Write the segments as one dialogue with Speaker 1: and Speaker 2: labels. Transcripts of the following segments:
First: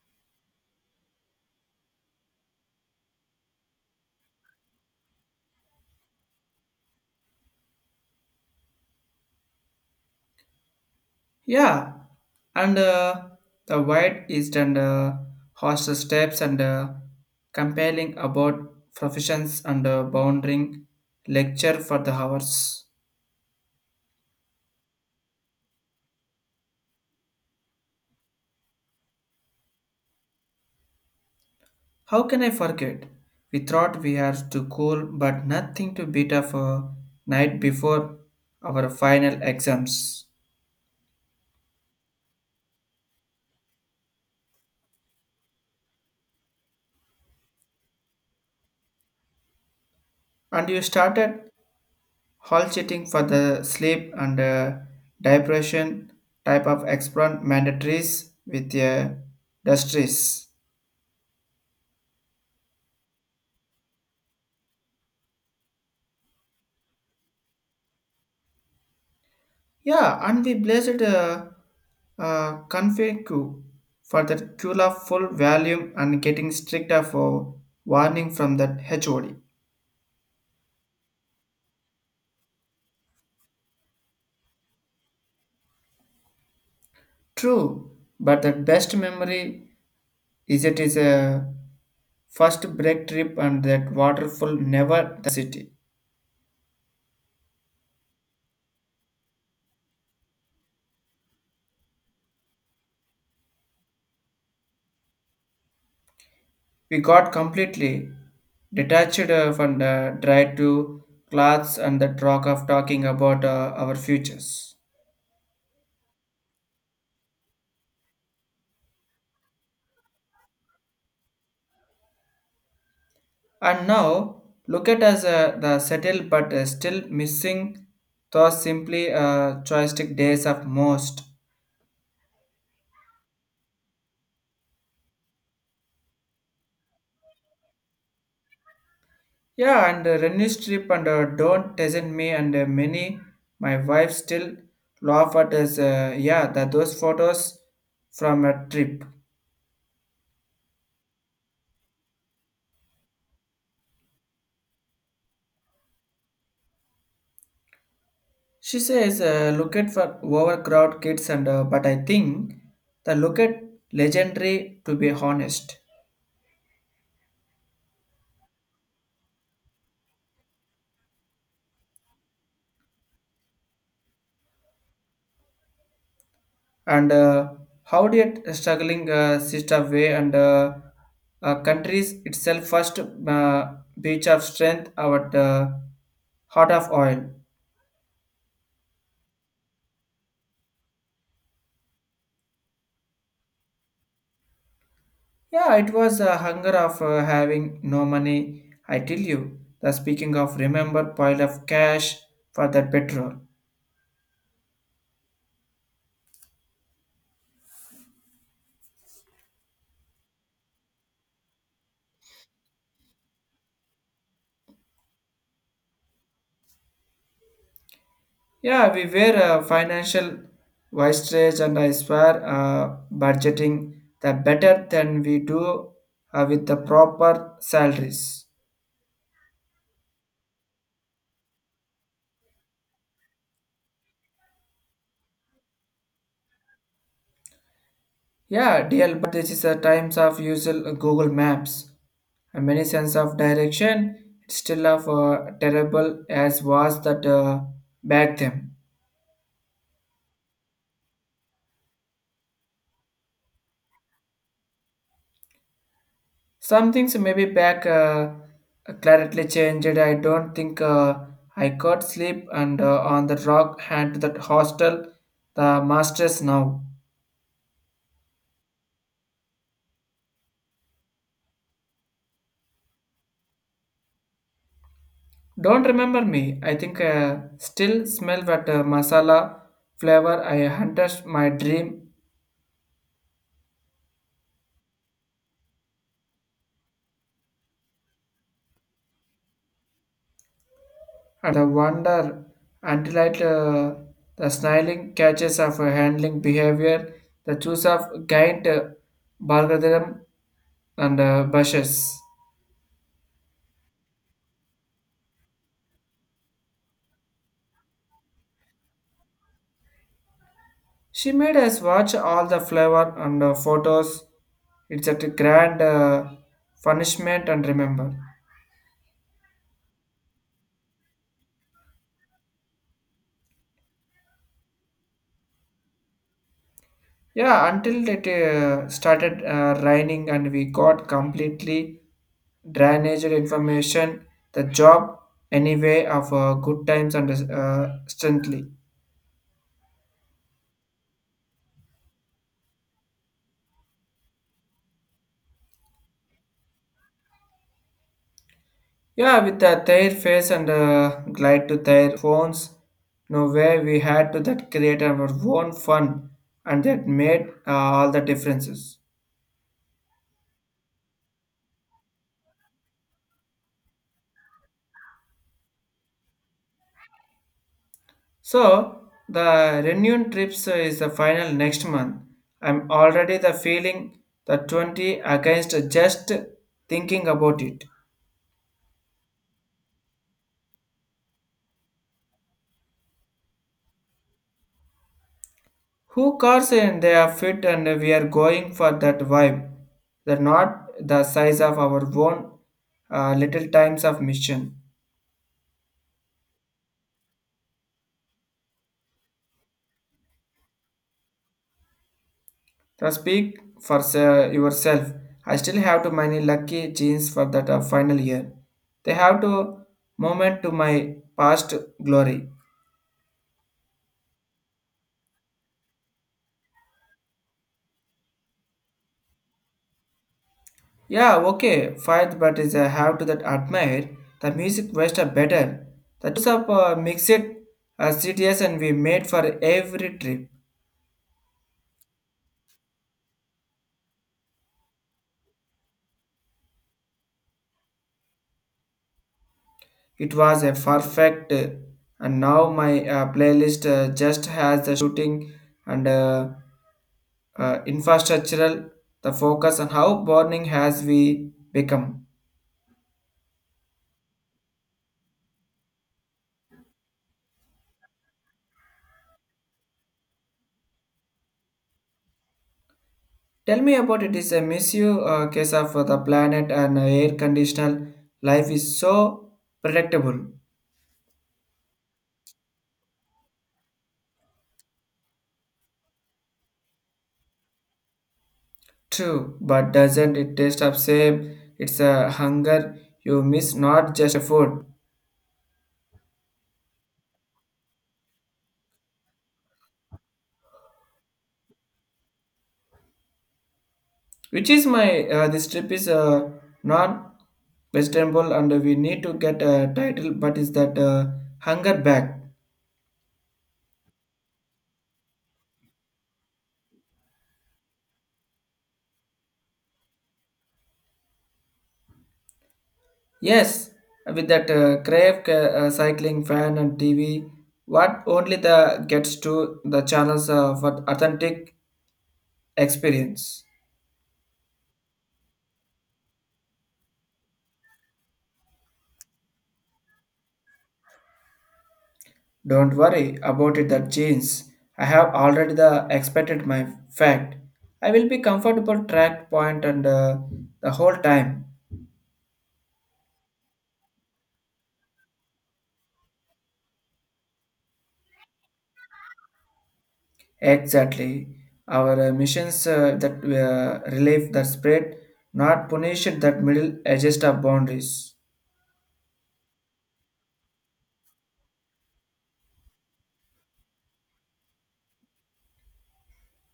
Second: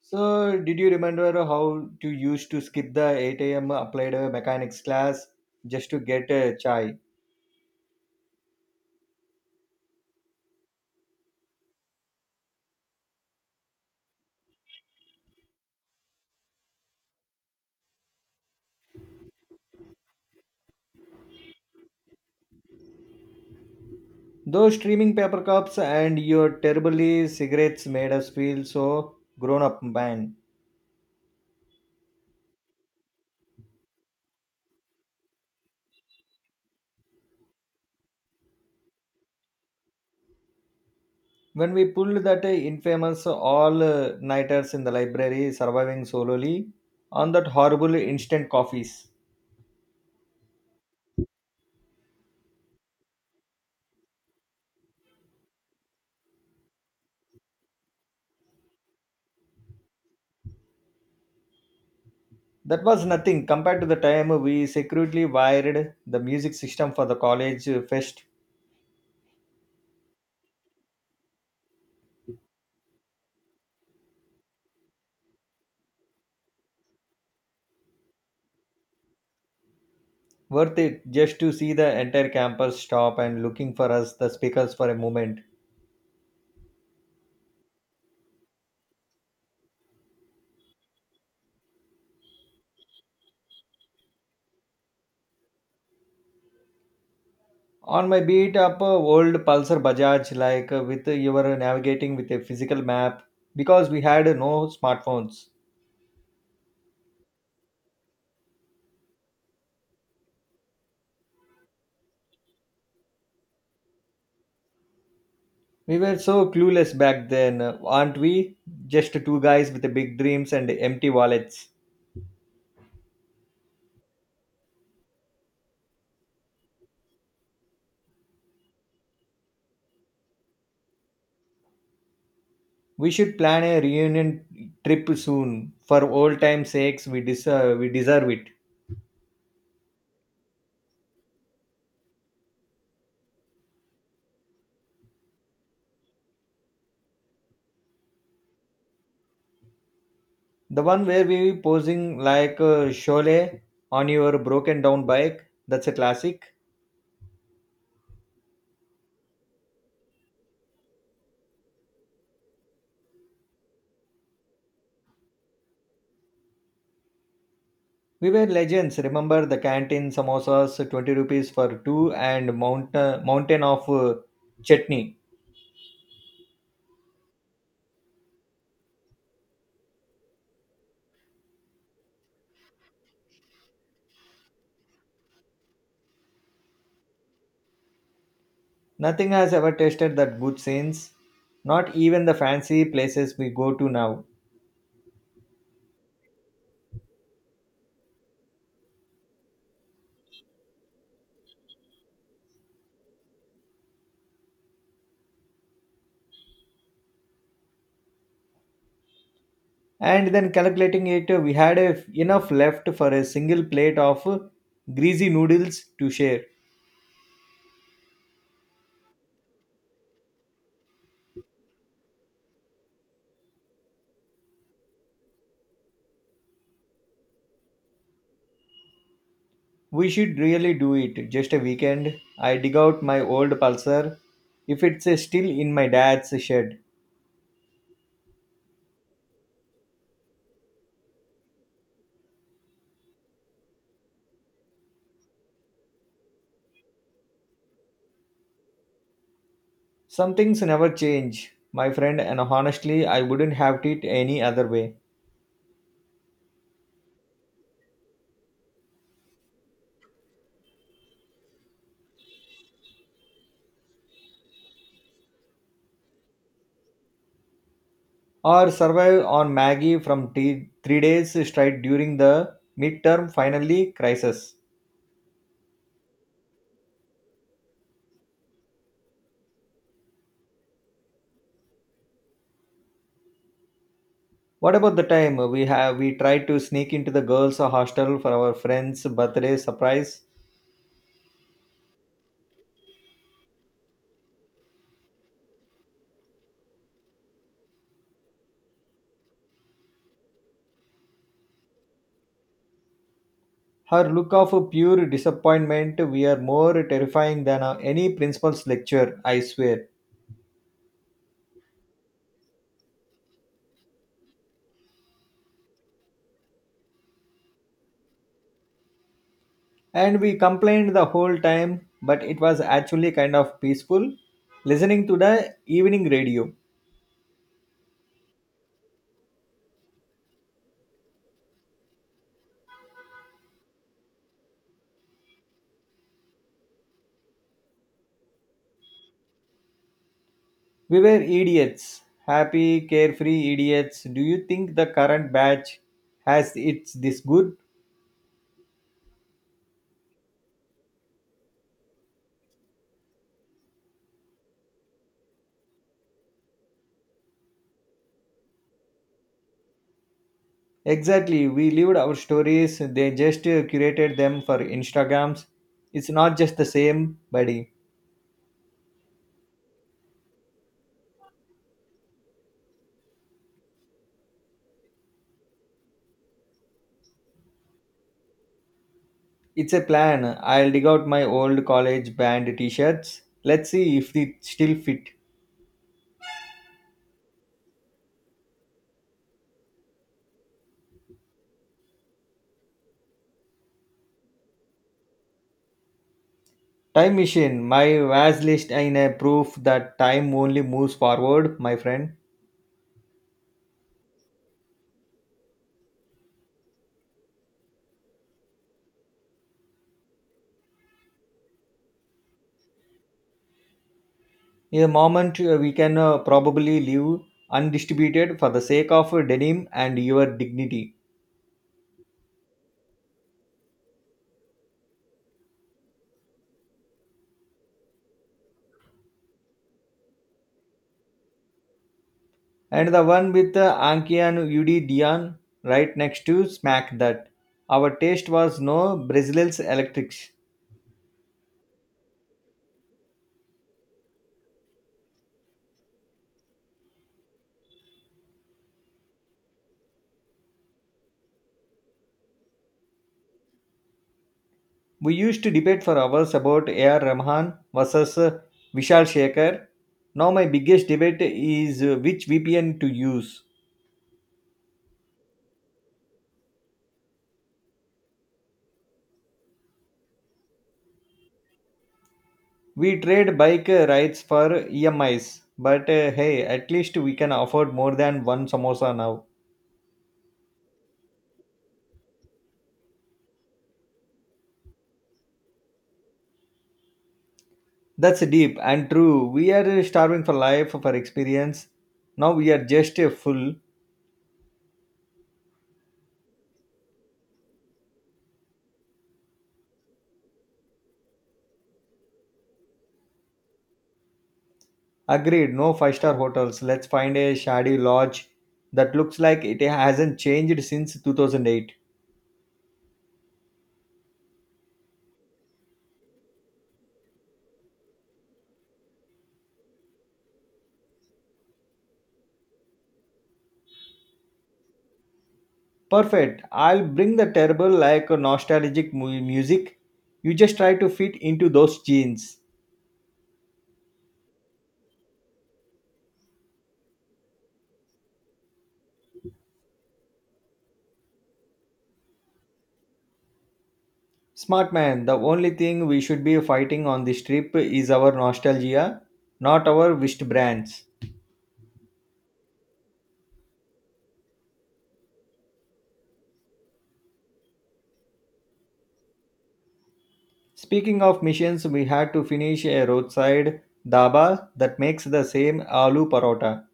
Speaker 1: So, did you remember how to used to skip the 8 a.m. applied mechanics class just to get a chai?
Speaker 2: Yeah, and the wide eastern hostile steps and compelling about professions and bounding lecture for the hours.
Speaker 1: Those streaming paper cups and your terribly cigarettes made us feel so grown up, man.
Speaker 2: How can I forget? We thought we had to cool, but nothing to beat up a night before our final exams.
Speaker 1: When we pulled that infamous all nighters in the library, surviving solely on that horrible instant coffees.
Speaker 2: And you started hall cheating for the sleep and depression type of experiment mandatories with dustries.
Speaker 1: That was nothing compared to the time we secretly wired the music system for the college fest
Speaker 2: Yeah, and we blessed Confucius for that Kula full volume and getting stricter for warning from that HOD.
Speaker 1: worth it just to see the entire campus stop and looking for us the speakers for a moment
Speaker 2: True, but the best memory is it is a first break trip and that waterfall never the city.
Speaker 1: on my beat up old pulsar bajaj like with you were navigating with a physical map because we had no smartphones.
Speaker 2: We got completely detached from the dry to clothes and the talk of talking about our futures.
Speaker 1: We were so clueless back then aren't we, just two guys with big dreams and empty wallets.
Speaker 2: And now look at us the settled but still missing thoughts simply joystick days of most.
Speaker 1: We should plan a reunion trip soon for old time's sakes. We deserve it.
Speaker 2: Yeah, and Renny Strip and Don't Doesn't Me and many my wife still laugh at as yeah, that those photos from a trip.
Speaker 1: The one where we posing like Sholay on your broken down bike. That's a classic.
Speaker 2: She says, look at for overcrowd kids and but I think the look at legendary to be honest.
Speaker 1: We were legends. Remember the canteen samosas, 20 rupees for two, and mountain of chutney.
Speaker 2: And how did struggling sister way and countries itself first beach of strength our heart of oil.
Speaker 1: Nothing has ever tasted that good since. Not even the fancy places we go to now.
Speaker 2: Yeah, it was a hunger of having no money. I tell you the speaking of remember pile of cash for that petrol.
Speaker 1: And then calculating it, enough left for a single plate of greasy noodles to share.
Speaker 2: Yeah, we were a financial wise and I swear budgeting the better than we do with the proper salaries.
Speaker 1: We should really do it. Just a weekend. I dig out my old pulsar. If it's still in my dad's shed.
Speaker 2: Yeah, DL, but this is the times of usual Google Maps. And many sense of direction, it's still of terrible as was that back then.
Speaker 1: Some things never change, my friend, and honestly, I wouldn't have it any other way.
Speaker 2: Some things maybe back clarity changed. I don't think I could sleep and on the rock hand to that hostel, the masters now.
Speaker 1: Or survive on Maggie from 3 days straight during the midterm finally crisis.
Speaker 2: Don't remember me. I think still smell that masala flavor. I hunted my dream.
Speaker 1: What about the time we tried to sneak into the girls' hostel for our friend's birthday surprise?
Speaker 2: And I wonder until it, the snarling catches of a handling behavior, the choice of giant bargadam and bushes.
Speaker 1: Her look of pure disappointment were more terrifying than any principal's lecture, I swear.
Speaker 2: She made us watch all the flavor and photos. It's a grand punishment and remember.
Speaker 1: And we complained the whole time, but it was actually kind of peaceful listening to the evening radio.
Speaker 2: Yeah, until it started raining and we got completely drainage information, the job anyway of good times and strength.
Speaker 1: We were idiots, happy, carefree idiots. Do you think the current batch has it's this good?
Speaker 2: Yeah, with the their face and glide to their phones, no way we had to that create our own fun, and that made all the differences.
Speaker 1: Exactly, we lived our stories, they just curated them for Instagrams. It's not just the same, buddy.
Speaker 2: So the reunion trips is the final next month. I'm already the feeling the 20 against just thinking about it.
Speaker 1: It's a plan. I'll dig out my old college band t-shirts. Let's see if they still fit.
Speaker 2: Who cars and they are fit and we are going for that vibe. They're not the size of our own little times of mission.
Speaker 1: Time machine. My was list in a proof that time only moves forward, my friend.
Speaker 2: Now speak for yourself. I still have to many lucky jeans for that final year. They have to moment to my past glory.
Speaker 1: In a moment, we can probably leave undistributed for the sake of denim and your dignity.
Speaker 2: Yeah, okay, fine, but is I have to that admire the music was are better. The use of mixed CTS and we made for every trip.
Speaker 1: And the one with Anki and Udi Dion right next to Smack That. Our taste was no Brazil's electric.
Speaker 2: It was a perfect, and now my playlist just has the shooting and. Infrastructural, the focus on how burning has we become.
Speaker 1: We used to debate for hours about A.R. Rahman versus Vishal Shekhar. Now, my biggest debate is which VPN to use.
Speaker 2: Tell me about it is a misuse case of the planet and air conditional life is so predictable.
Speaker 1: We trade bike rides for EMIs, but hey, at least we can afford more than one samosa now.
Speaker 2: True, but doesn't it taste of same? It's a hunger you miss, not just food.
Speaker 1: That's deep and true. We are starving for life, for experience. Now we are just full.
Speaker 2: Which is my this trip is not vegetable and we need to get a title, but is that hunger back?
Speaker 1: Agreed, no five-star hotels. Let's find a shady lodge that looks like it hasn't changed since 2008.
Speaker 2: Yes, with that Crave cycling fan and TV, what only the gets to the channels for authentic experience.
Speaker 1: Perfect. I'll bring the terrible, like a nostalgic music. You just try to fit into those jeans.
Speaker 2: Don't worry about it. That jeans, I have already the expected my fact. I will be comfortable track point and the whole time.
Speaker 1: Smart man, the only thing we should be fighting on this trip is our nostalgia, not our wished brands.
Speaker 2: Exactly, our missions that relief that spread, not punish that middle adjust of boundaries.
Speaker 1: Speaking of missions, we had to finish a roadside dhaba that makes the same aloo parota.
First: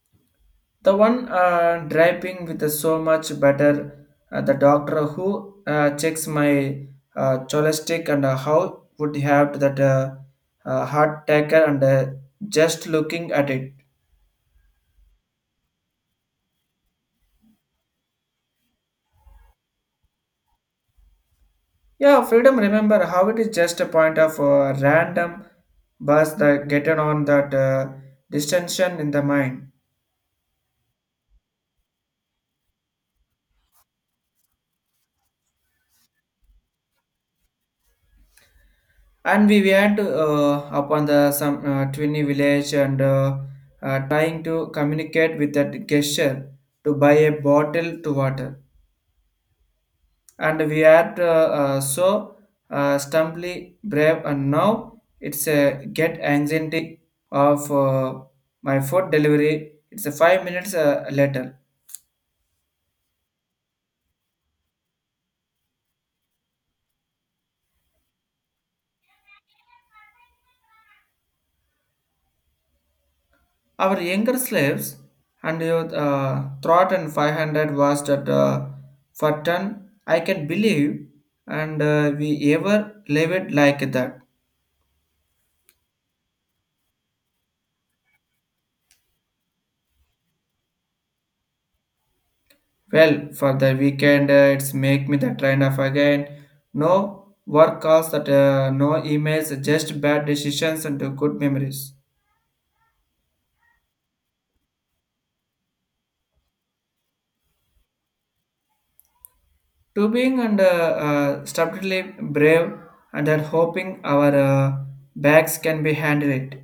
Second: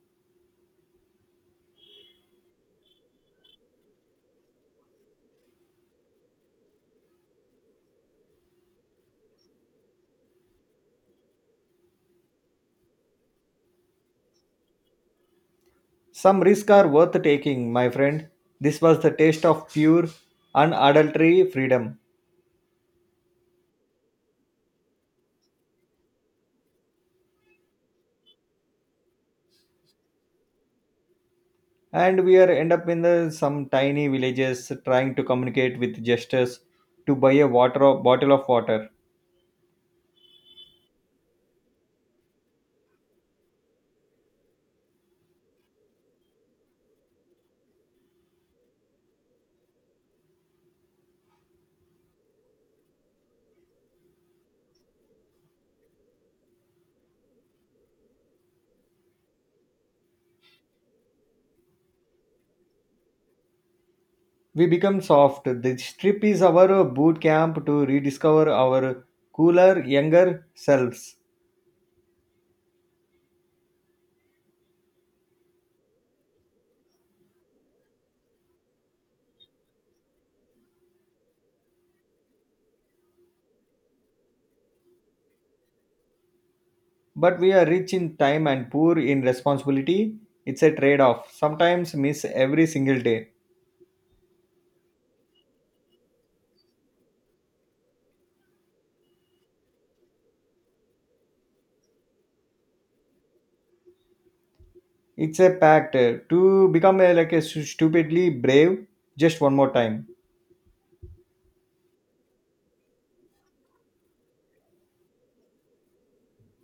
Speaker 2: The one draping with the so much better, the doctor who checks my cholesterol and how would have that heart attacker and just looking at it.
Speaker 1: Some risks are worth taking, my friend. This was the taste of pure, unadulterated freedom.
Speaker 2: Yeah, freedom. Remember how it is just a point of random bus that getting on that distension in the mind.
Speaker 1: And we are end up in the some tiny villages trying to communicate with gestures to buy a water bottle of water.
Speaker 2: And we went upon the some twinny village and trying to communicate with that gesture to buy a bottle to water and we are so stumbly brave and now it's a get anxiety of my food delivery it's a 5 minutes later.
Speaker 1: We become soft. This trip is our boot camp to rediscover our cooler younger selves.
Speaker 2: Our younger slaves and your throat and 500 was that for ton. I can believe and we ever live it like that.
Speaker 1: But we are rich in time and poor in responsibility. It's a trade off sometimes miss every single day.
Speaker 2: Well, for the weekend, it's make me the trend of again. No work calls that no emails, just bad decisions and good memories.
Speaker 1: It's a pact to become a, like a stupidly brave just one more time.
Speaker 2: To being and stubbornly brave and then hoping our bags can be handled.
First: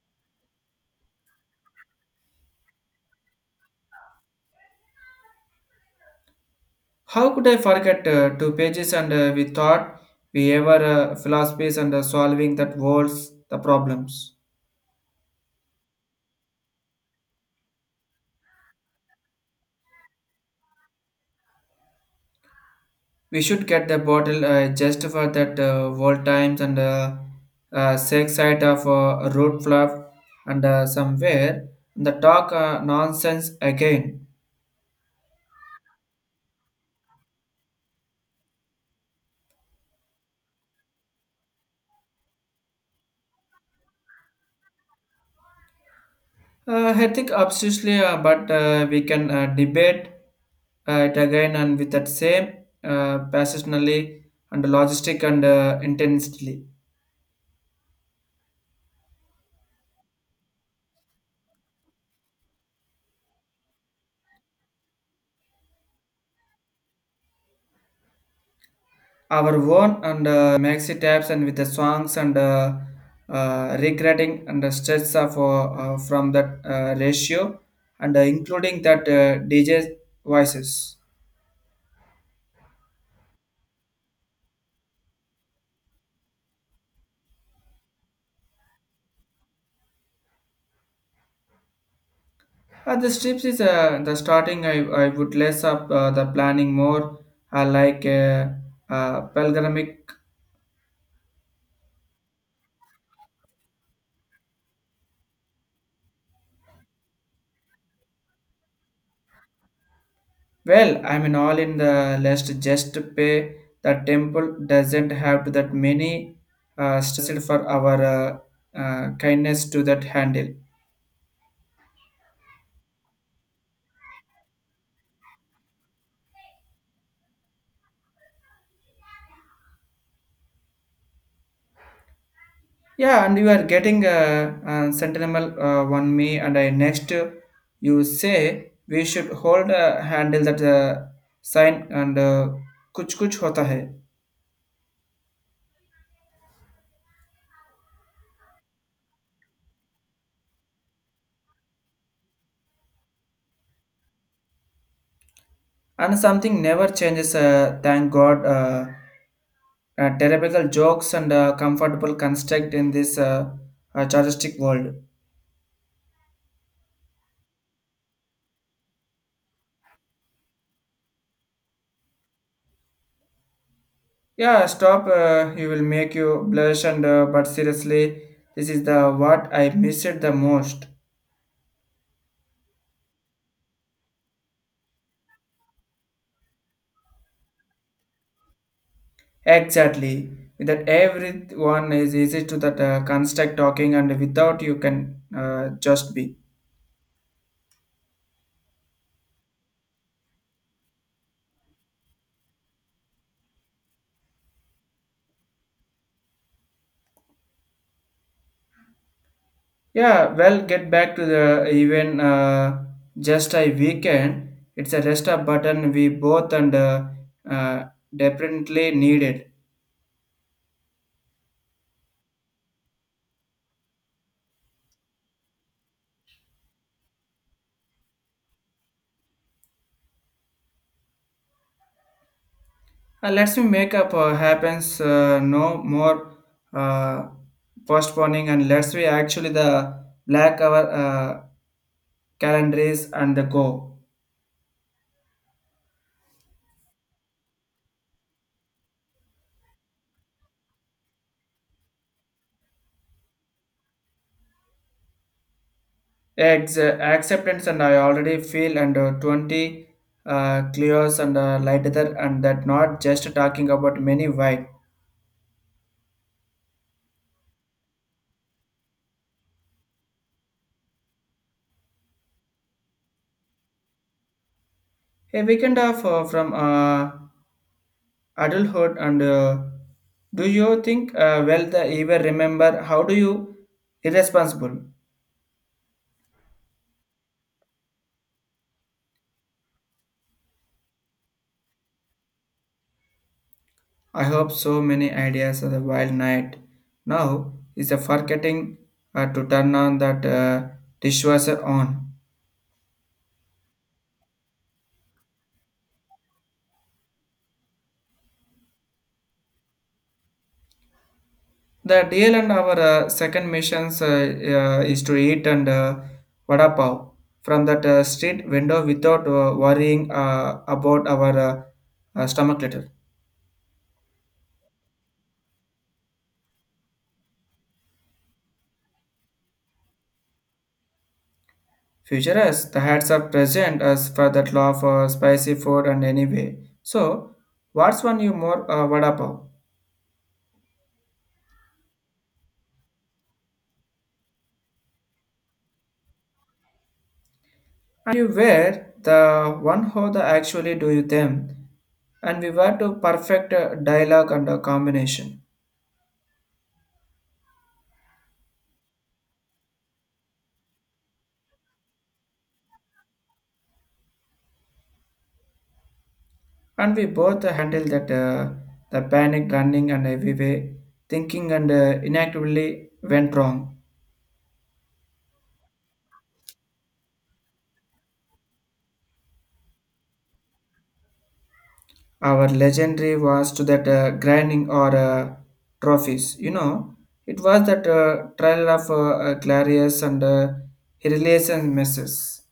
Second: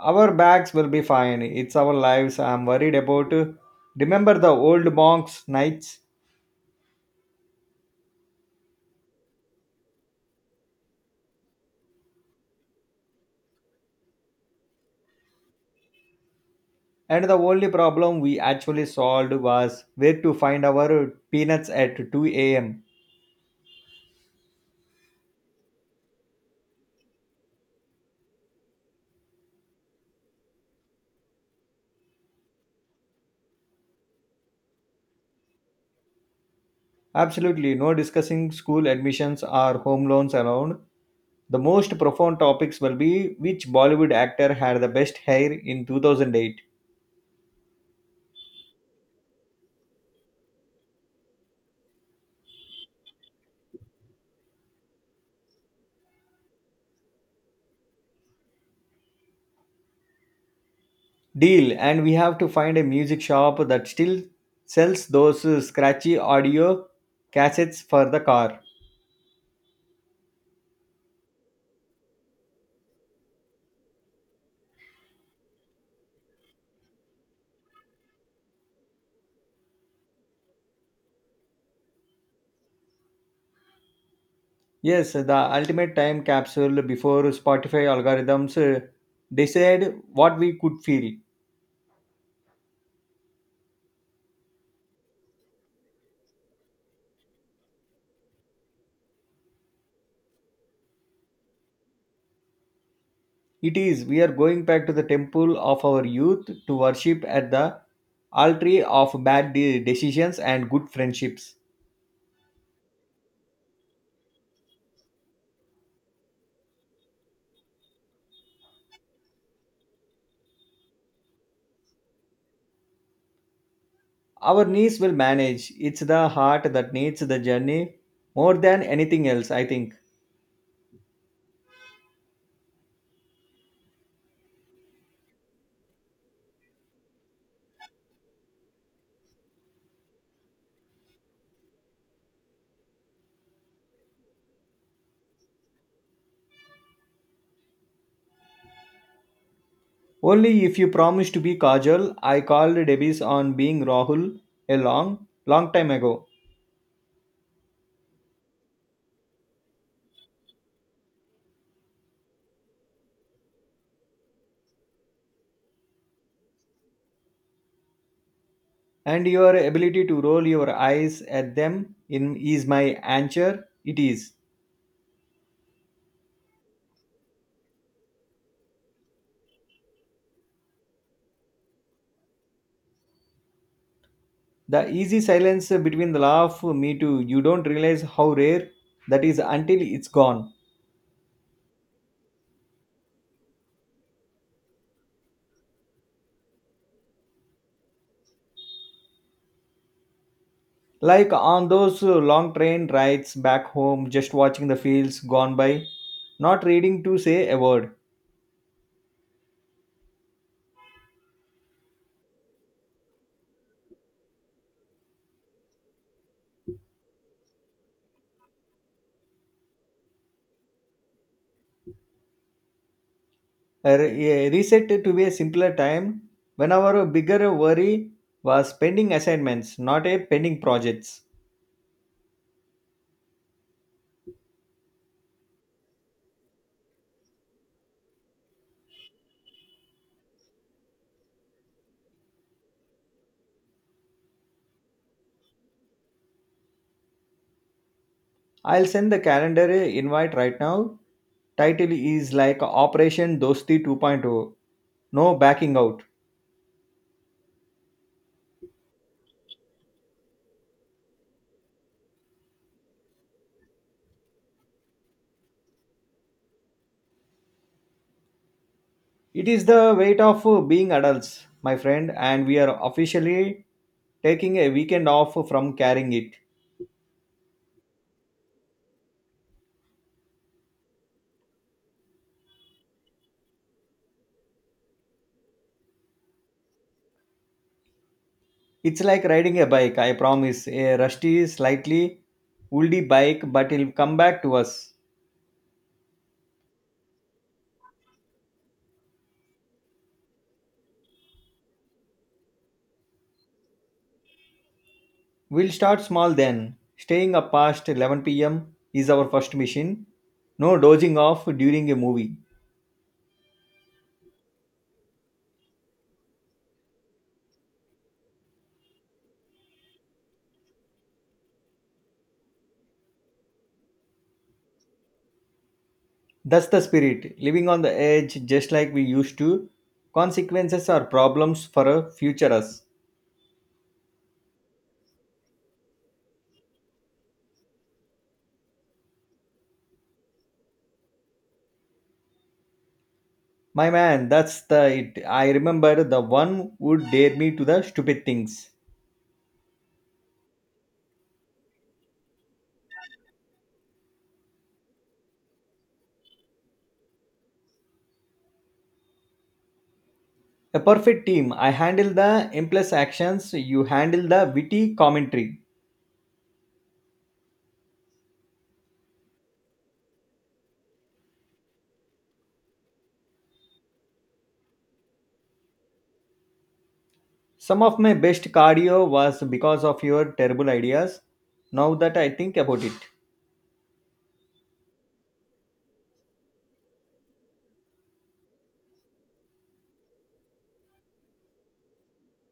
Speaker 1: Our bags will be fine. It's our lives I'm worried about. Remember the old monks' nights?
Speaker 2: How could I forget two pages and we thought we ever philosophies and solving that world's the problems.
Speaker 1: And the only problem we actually solved was where to find our peanuts at 2 a.m.
Speaker 2: We should get the bottle just for that world times and sex side of road fluff and somewhere the talk nonsense again.
Speaker 1: Absolutely no discussing school admissions or home loans around. The most profound topics will be which Bollywood actor had the best hair in 2008.
Speaker 2: I think obviously, but we can debate it again and with that same passionately and logistic and intensely.
Speaker 1: Deal, and we have to find a music shop that still sells those scratchy audio cassettes for the car.
Speaker 2: Our own and maxi tabs and with the songs and regretting and the stress of from that ratio and including that DJ voices.
Speaker 1: Yes, the ultimate time capsule before Spotify algorithms decide what we could feel.
Speaker 2: The strips is the starting. I would less up the planning more. I like pilgrimage.
Speaker 1: It is we are going back to the temple of our youth to worship at the altar of bad decisions and good
Speaker 2: Well, I mean
Speaker 1: friendships.
Speaker 2: all in the list. Just pay the temple doesn't have to that many stressed for our kindness to that handle.
Speaker 1: Our knees will manage. It's the heart that needs the journey more than anything else, I think.
Speaker 2: Yeah, and you are getting a, sentimental one me, and I next you say we should hold a handle that sign and kuch kuch hota hai,
Speaker 1: Only if you promise to be casual, I called Debbie's on being Rahul a long, long time
Speaker 2: and
Speaker 1: ago.
Speaker 2: something never changes. Thank God, terrible jokes and comfortable construct in this chartistic world.
Speaker 1: And your ability to roll your eyes at them in is my answer it is
Speaker 2: Yeah, stop. You will make you blush, and but seriously, this is the what I missed the most.
Speaker 1: the easy silence between the laugh me too. You don't realize how rare that is until it's
Speaker 2: Exactly.
Speaker 1: gone,
Speaker 2: That everyone is easy to that construct talking, and without you can just be.
Speaker 1: like on those long train rides back home, just watching the fields gone by, not reading to say a word.
Speaker 2: Yeah, well, get back to the even just a weekend. It's a rest up button we both and uh, definitely needed.
Speaker 1: A reset to be a simpler time when our bigger worry was pending assignments not a pending projects.
Speaker 2: Let's me make up happens no more uh, postponing, and let's we actually the black hour calendars and the go.
Speaker 1: I'll send the calendar invite right now. Title is like Operation Dosti 2.0. No backing out.
Speaker 2: It's acceptance, and I already feel and 20 clears and lighter, and that not just talking about many why.
Speaker 1: It is the weight of being adults, my friend, and we are officially taking a weekend off
Speaker 2: A
Speaker 1: from
Speaker 2: weekend of
Speaker 1: carrying it.
Speaker 2: from adulthood, and do you think well the ever remember how do you irresponsible?
Speaker 1: It's like riding a bike, I promise. A rusty, slightly woolly bike, but it'll come
Speaker 2: I
Speaker 1: back
Speaker 2: hope
Speaker 1: to
Speaker 2: so
Speaker 1: us.
Speaker 2: many ideas of the wild night. Now is the forgetting to turn on that dishwasher on.
Speaker 1: We'll start small then. Staying up past 11 p.m. is our first mission. No dozing off during a
Speaker 2: The deal
Speaker 1: movie.
Speaker 2: and our second missions is to eat and vada pav from that street window without worrying about our stomach later.
Speaker 1: That's the spirit, living on the edge just like we used to. Consequences are problems for a
Speaker 2: Future
Speaker 1: future
Speaker 2: us, the
Speaker 1: us.
Speaker 2: hats are present as for that love for spicy food and anyway. So, what's one you more vada pav?
Speaker 1: My man, that's the it. I remember the one who dared me to the
Speaker 2: And
Speaker 1: stupid
Speaker 2: you
Speaker 1: things.
Speaker 2: were the one who the actually do them. And we were to perfect dialogue and combination.
Speaker 1: A perfect team. I handle the impulse actions, you handle the witty commentary.
Speaker 2: And we both handle that the panic running and everywhere, thinking and inactively went wrong.
Speaker 1: Some of my best cardio was because of your terrible ideas. Now that I
Speaker 2: Our
Speaker 1: think about it.
Speaker 2: legendary was to that grinding or trophies. You know, it was that trial of Clarius and relation messes.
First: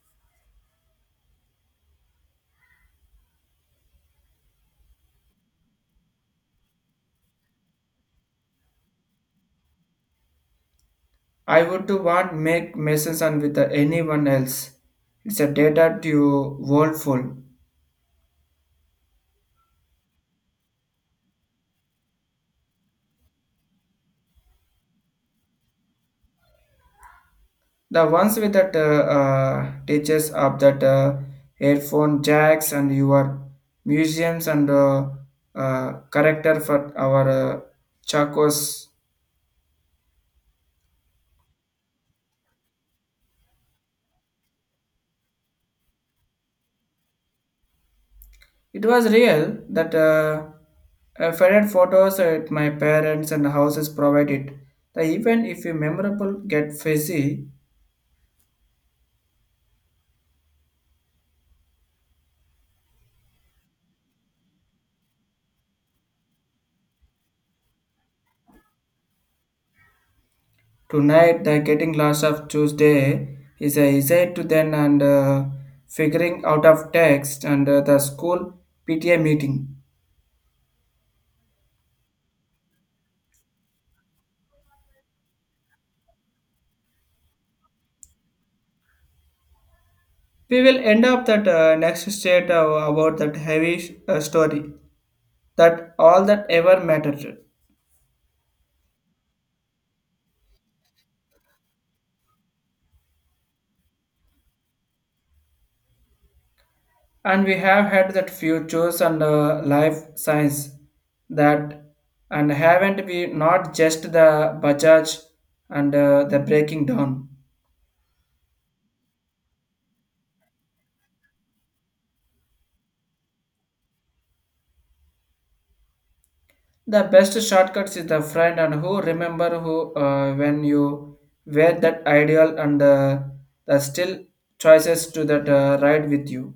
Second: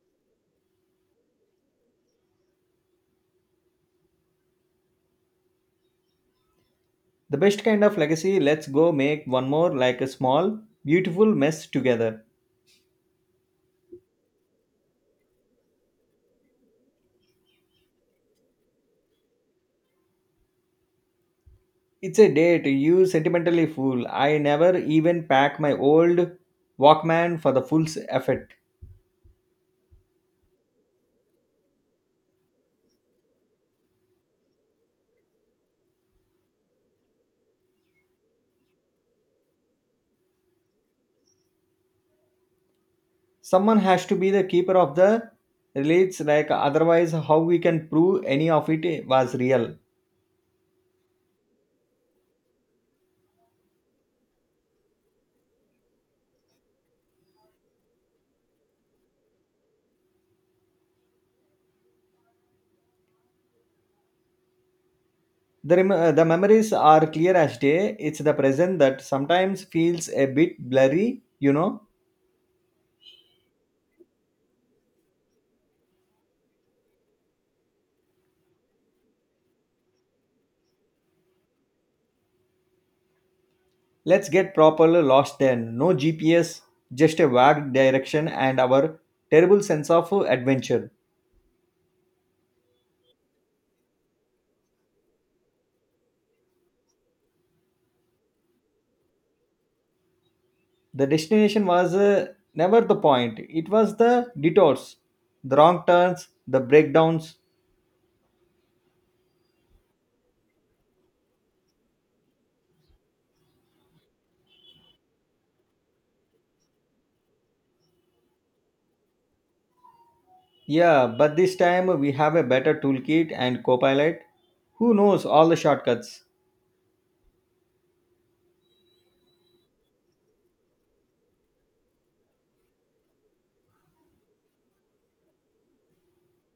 Speaker 1: The best kind of legacy, let's go make one more like a small, beautiful
Speaker 2: I
Speaker 1: mess
Speaker 2: would to
Speaker 1: together.
Speaker 2: want make messes and with anyone else. It's a data to world full.
Speaker 1: It's a date, you sentimentally fool. I never even pack my old Walkman for the full
Speaker 2: The ones with
Speaker 1: effect.
Speaker 2: that teaches of that headphone jacks and your museums and character for our chacos.
Speaker 1: Someone has to be the keeper of the relates, like otherwise, how we can prove any of
Speaker 2: It
Speaker 1: it
Speaker 2: was
Speaker 1: was
Speaker 2: real
Speaker 1: real.
Speaker 2: that I fed photos at my parents and houses provided. The event, if you memorable, get fizzy.
Speaker 1: The memories are clear as day. It's the present that sometimes feels a bit blurry,
Speaker 2: Tonight,
Speaker 1: you
Speaker 2: the
Speaker 1: know.
Speaker 2: getting lost of Tuesday is a essay to then and figuring out of text and the school PTA meeting.
Speaker 1: Let's get properly lost then. No GPS, just a vague direction and our terrible sense of
Speaker 2: We will
Speaker 1: adventure.
Speaker 2: end up that next state about that heavy story, that all that ever mattered.
Speaker 1: The destination was never the point. It was the detours, the wrong turns, the breakdowns.
Speaker 2: And we have had that futures and life science that, and haven't we not just the Bajaj and the breaking down.
Speaker 1: Yeah, but this time we have a better toolkit and copilot who knows all the shortcuts.
Speaker 2: The best shortcuts is the friend and who remember who when you wear that ideal and the still choices to that ride with you.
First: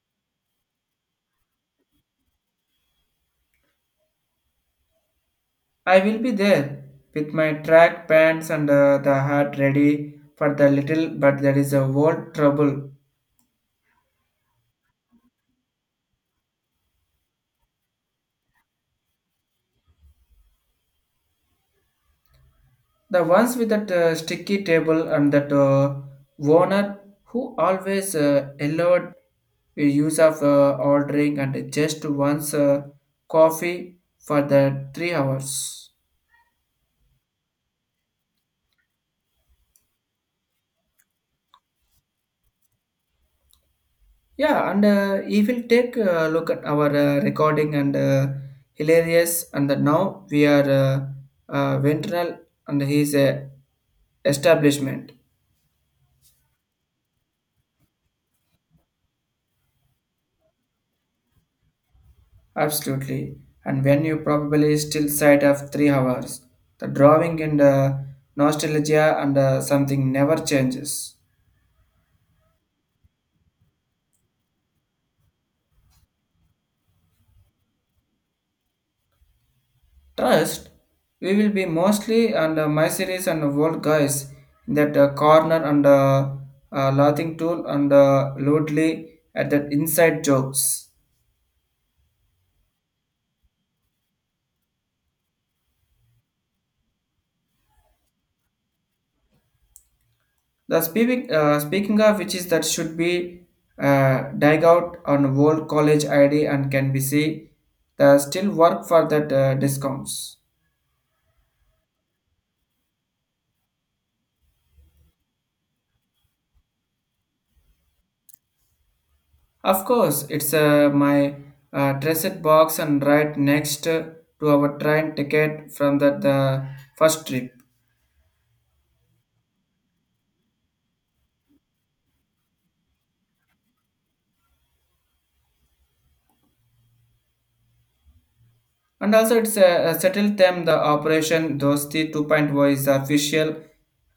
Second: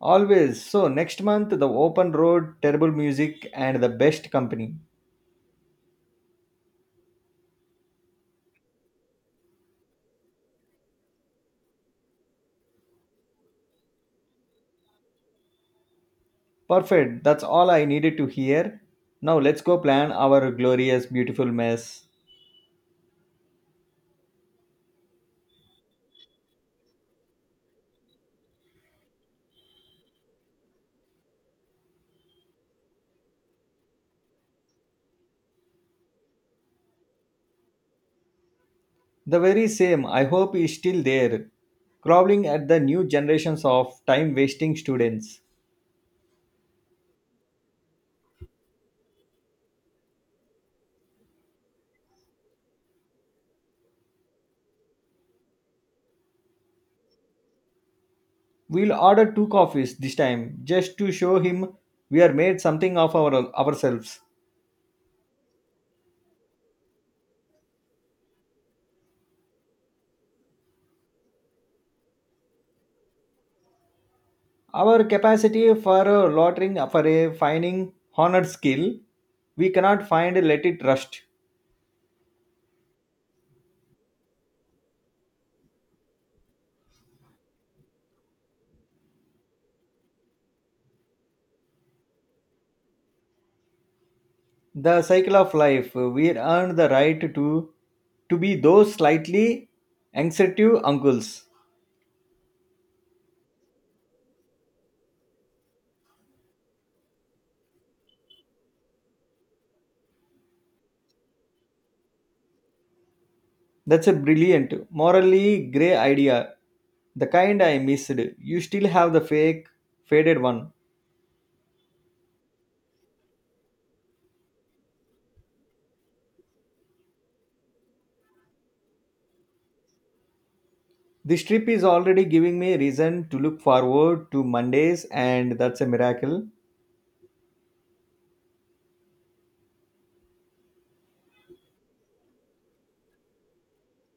Speaker 1: Always. So next month the open road, terrible music and the best company.
Speaker 2: I will be there with my track pants and the hat ready for the little, but there is a world trouble.
Speaker 1: Perfect. That's all I needed to hear. Now let's go plan our glorious beautiful mess.
Speaker 2: The ones with that sticky table and that owner who always allowed the use of ordering and just once coffee for the 3 hours.
Speaker 1: The very same I hope is still there, crawling at the new generations of time
Speaker 2: Yeah,
Speaker 1: wasting
Speaker 2: and he
Speaker 1: students.
Speaker 2: will take a look at our recording and hilarious, and that now we are ventral and his establishment.
Speaker 1: We'll order two coffees this time just to show him we are made something of our
Speaker 2: Absolutely. And when you
Speaker 1: ourselves.
Speaker 2: probably still sight of 3 hours, the drawing and nostalgia and something never changes.
Speaker 1: Our capacity for loitering for a finding honored skill, we cannot find let
Speaker 2: Trust,
Speaker 1: it rust.
Speaker 2: we will be mostly and my series and old guys in that corner and laughing tool and loudly at that inside jokes.
Speaker 1: The cycle of life, we earn the right to be those slightly anxiety
Speaker 2: The speaking
Speaker 1: uncles.
Speaker 2: Speaking of which is that should be dig out on old college ID and can be see the still work for that discounts.
Speaker 1: That's a brilliant, morally grey idea. The kind I missed. You still have the fake,
Speaker 2: Of course,
Speaker 1: faded
Speaker 2: it's
Speaker 1: one.
Speaker 2: my dressed box and right next to our train ticket from that the first trip.
Speaker 1: This trip is already giving me a reason to look forward to Mondays, and that's a miracle.
Speaker 2: And also, it's settled them the operation Dosti 2.0 point oh is official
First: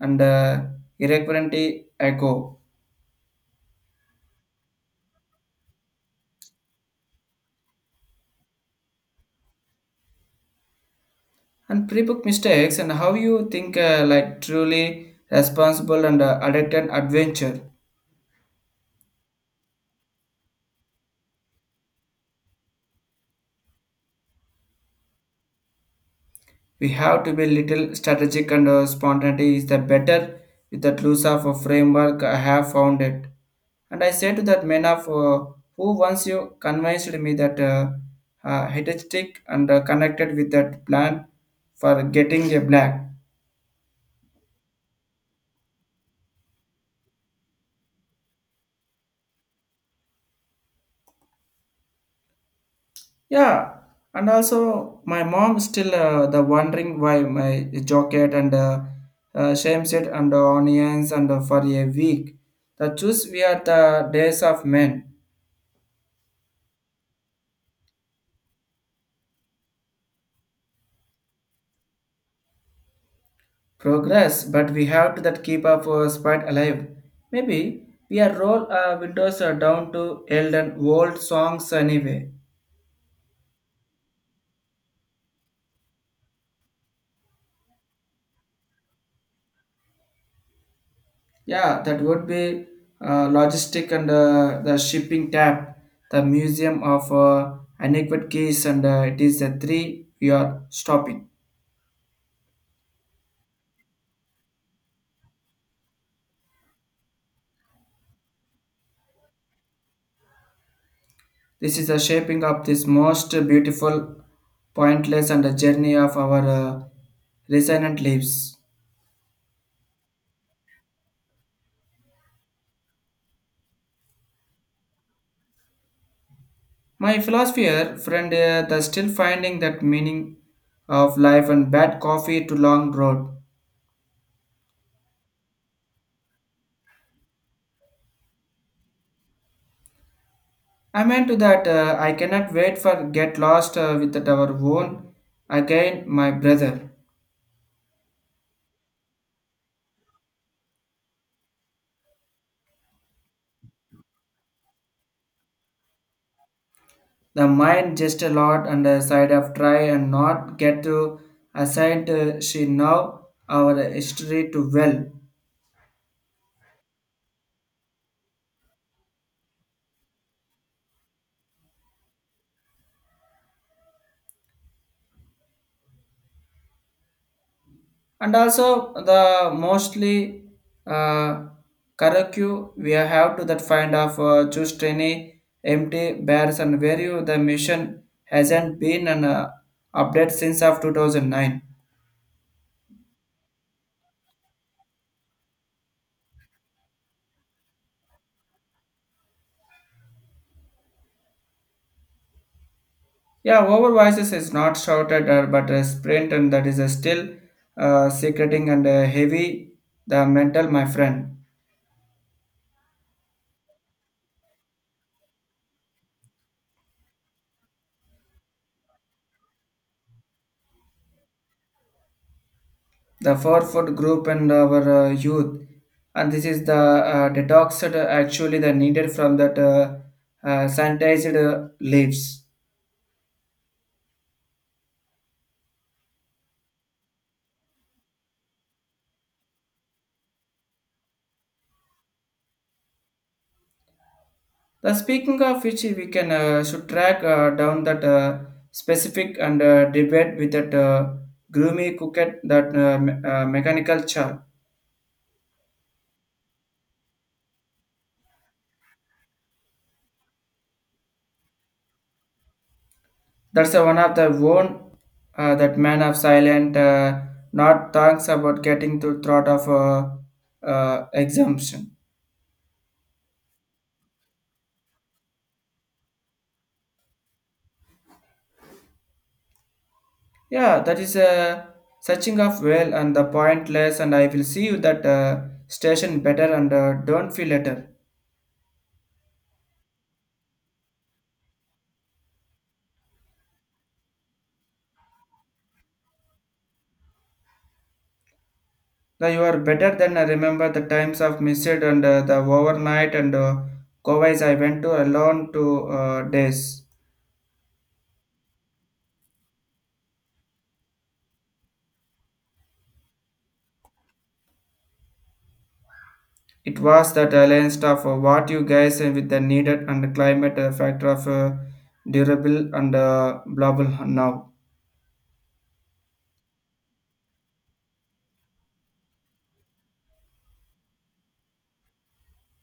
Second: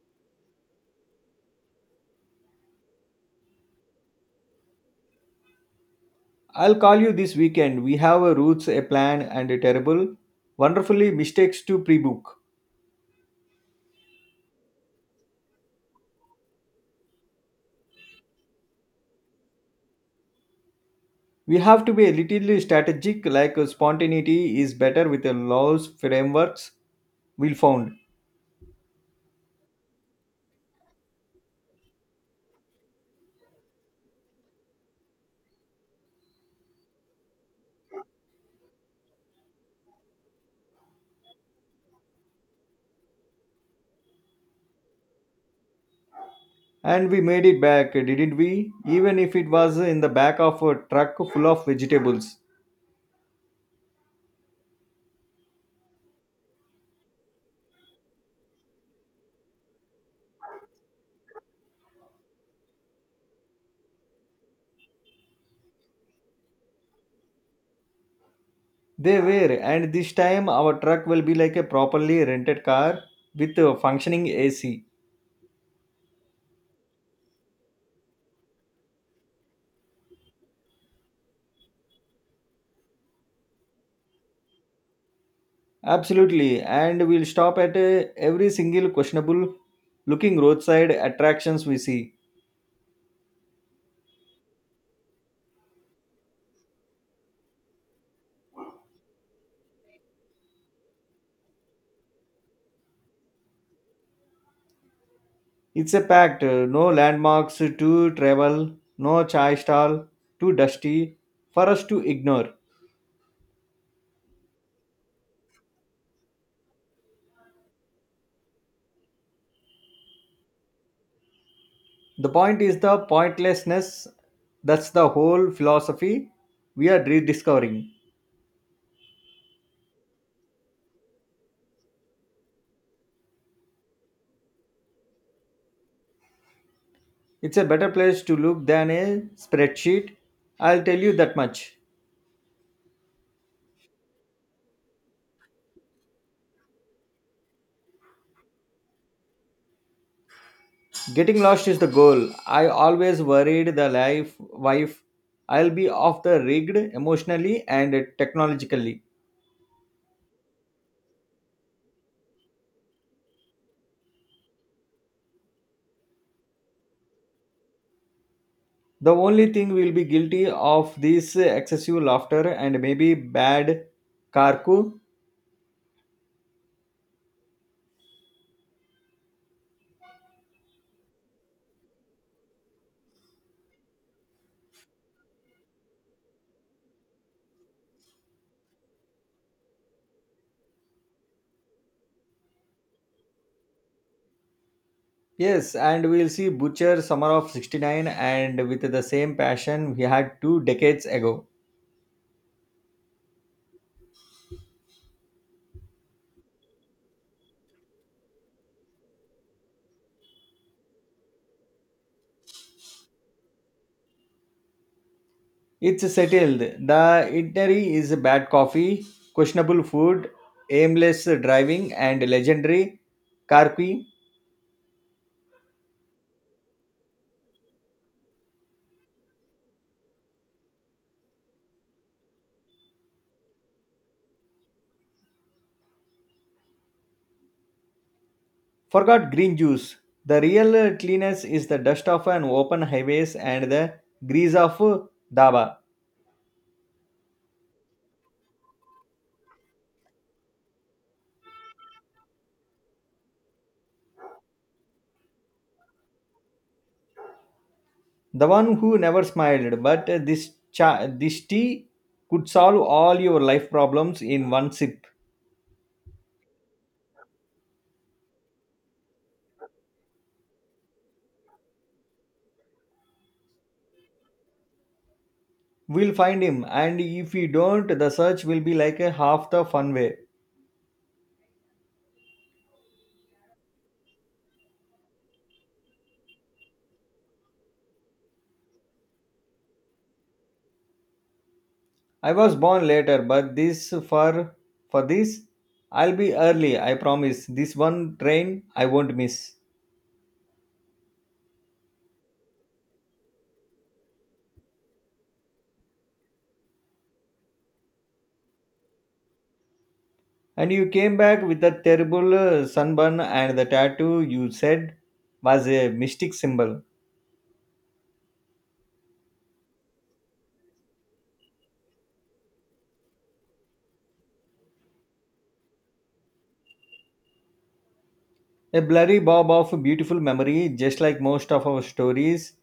Speaker 2: and irreverently echo.
Speaker 1: I'll call you this weekend. We have a routes, a plan, and a terrible, wonderfully mistakes to
Speaker 2: And
Speaker 1: pre
Speaker 2: pre-book
Speaker 1: book.
Speaker 2: mistakes and how you think like truly responsible and addicted adventure.
Speaker 1: We have to be a little strategic, like spontaneity is better with the laws, frameworks
Speaker 2: We have to be
Speaker 1: we
Speaker 2: little
Speaker 1: found.
Speaker 2: strategic and spontaneity is the better with that loose of a framework I have found it. And I said to that man of who once you convinced me that hedonistic and connected with that plan for getting a black.
Speaker 1: And we made it back, didn't we? Even if it was in the back of a truck full of vegetables.
Speaker 2: Yeah, and also my mom still the wondering why my jacket and shames it and onions and for a week. The juice we are the days of men.
Speaker 1: They were, and this time our truck will be like a properly rented car with a functioning
Speaker 2: Progress, but we
Speaker 1: AC.
Speaker 2: have to that keep our spirit alive. Maybe we are roll windows down to old and old songs anyway.
Speaker 1: Absolutely, and we'll stop at every single questionable looking roadside attractions we
Speaker 2: Yeah, that
Speaker 1: see.
Speaker 2: would be logistic and the shipping tab, the museum of adequate keys, and it is the three we are stopping.
Speaker 1: It's a pact, no landmarks to travel, no chai stall too dusty for
Speaker 2: This
Speaker 1: us
Speaker 2: is the
Speaker 1: to
Speaker 2: shaping
Speaker 1: ignore.
Speaker 2: of this most beautiful, pointless, and the journey of our resonant lives.
Speaker 1: The point is the pointlessness. That's the whole philosophy we are
Speaker 2: My
Speaker 1: rediscovering.
Speaker 2: philosopher friend the still finding that meaning of life and bad coffee to long road.
Speaker 1: It's a better place to look than a spreadsheet. I'll tell
Speaker 2: I
Speaker 1: you
Speaker 2: meant to
Speaker 1: that
Speaker 2: that
Speaker 1: much.
Speaker 2: I cannot wait for get lost with our own again my brother.
Speaker 1: Getting lost is the goal. I always worried the life wife. I'll be off the rigged
Speaker 2: The
Speaker 1: emotionally and
Speaker 2: mind just a lot on the
Speaker 1: technologically.
Speaker 2: side of try and not get to assign to she now our history too well.
Speaker 1: The only thing we'll be guilty of this excessive laughter and maybe bad karku.
Speaker 2: And also the mostly uh, curriculum we have to that find of just any empty bars and where you the mission hasn't been an update since of 2009.
Speaker 1: Yes, and we'll see Butcher summer of 69 and with the same passion we had two decades ago.
Speaker 2: Yeah, over voices is not shouted but a sprint and that is still secreting and heavy the mental my friend
Speaker 1: It's settled. The itinerary is bad coffee, questionable food, aimless driving, and legendary
Speaker 2: the for food
Speaker 1: Carpi.
Speaker 2: group and our youth and this is the detox that, actually the needed from that sanitized leaves
Speaker 1: Forgot green juice. The real cleanest is the dust of an open highways and the grease of
Speaker 2: the speaking of
Speaker 1: Daba.
Speaker 2: which we can should track down that specific and debate with that groomy cooked that mechanical char
Speaker 1: The one who never smiled, but this this tea could solve all your life
Speaker 2: that's one of
Speaker 1: problems
Speaker 2: the
Speaker 1: in one
Speaker 2: one
Speaker 1: sip.
Speaker 2: that man of silent not thanks about getting to thought of exemption.
Speaker 1: We'll find him, and if we don't, the search will be like a half the fun way.
Speaker 2: Yeah, that is a searching of well and the pointless, and I will see you that station better and don't feel later.
Speaker 1: I was born later, but this for this I'll be early, I promise. This one train I won't
Speaker 2: Now you are
Speaker 1: miss.
Speaker 2: better than I remember the times of missed and the overnight and Kowais I went to alone to days.
Speaker 1: And you came back with that terrible sunburn and the tattoo you said was a mystic
Speaker 2: It
Speaker 1: symbol.
Speaker 2: was that alliance of what you guys and with the needed and the climate factor of durable and blah blah now.
Speaker 1: A blurry bob of beautiful memory, just like most of our stories.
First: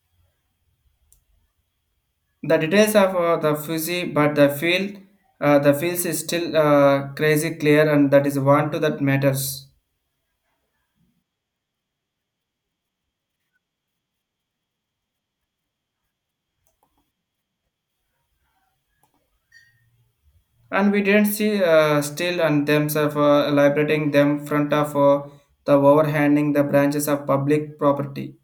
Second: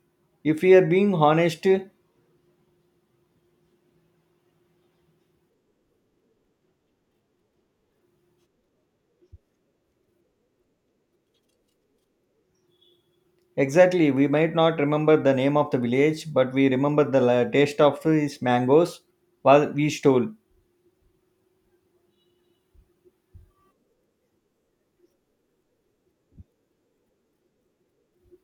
Speaker 1: If we are being honest,
Speaker 2: The details of the fuzzy, but the field, the fields is still crazy clear, and that is one to that matters.
Speaker 1: exactly, we might not remember the name of the village, but we remember the taste of its mangoes while we stole.
Speaker 2: And we didn't see still and themselves liberating them front of the overhanging the branches of public property.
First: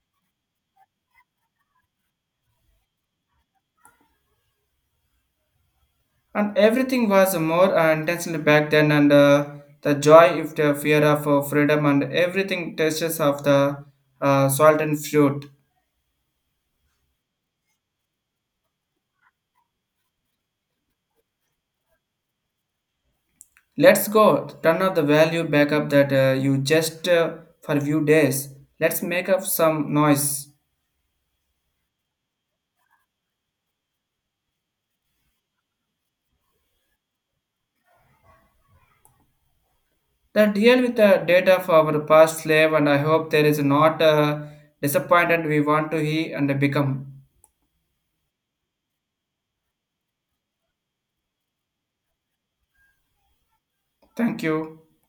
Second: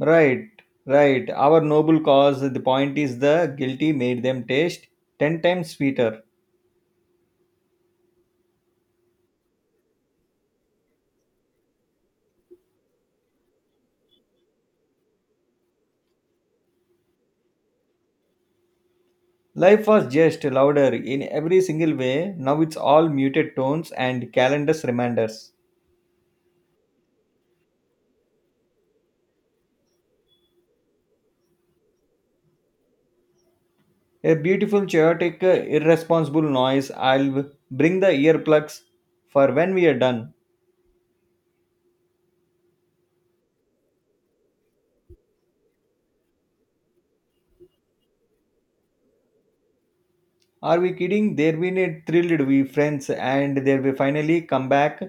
Speaker 1: Right, right. Our noble cause, the point is the guilty made them taste 10 times sweeter.
Speaker 2: And everything was more intentional back then, and the joy, if the fear of freedom, and everything tastes of the salt and fruit.
Speaker 1: Life was just louder in every single way. Now it's all muted tones
Speaker 2: Let's
Speaker 1: and
Speaker 2: go turn
Speaker 1: calendar's
Speaker 2: off the value
Speaker 1: reminders.
Speaker 2: back up that you just for few days. Let's make up some noise.
Speaker 1: A beautiful, chaotic, irresponsible noise. I'll bring the earplugs for when we are done.
Speaker 2: The deal with the data for our past slave, and I hope there is not disappointed we want to he and become.
Speaker 1: Are we kidding? There we need thrilled we friends and there we
Speaker 2: Thank
Speaker 1: finally come
Speaker 2: you.
Speaker 1: back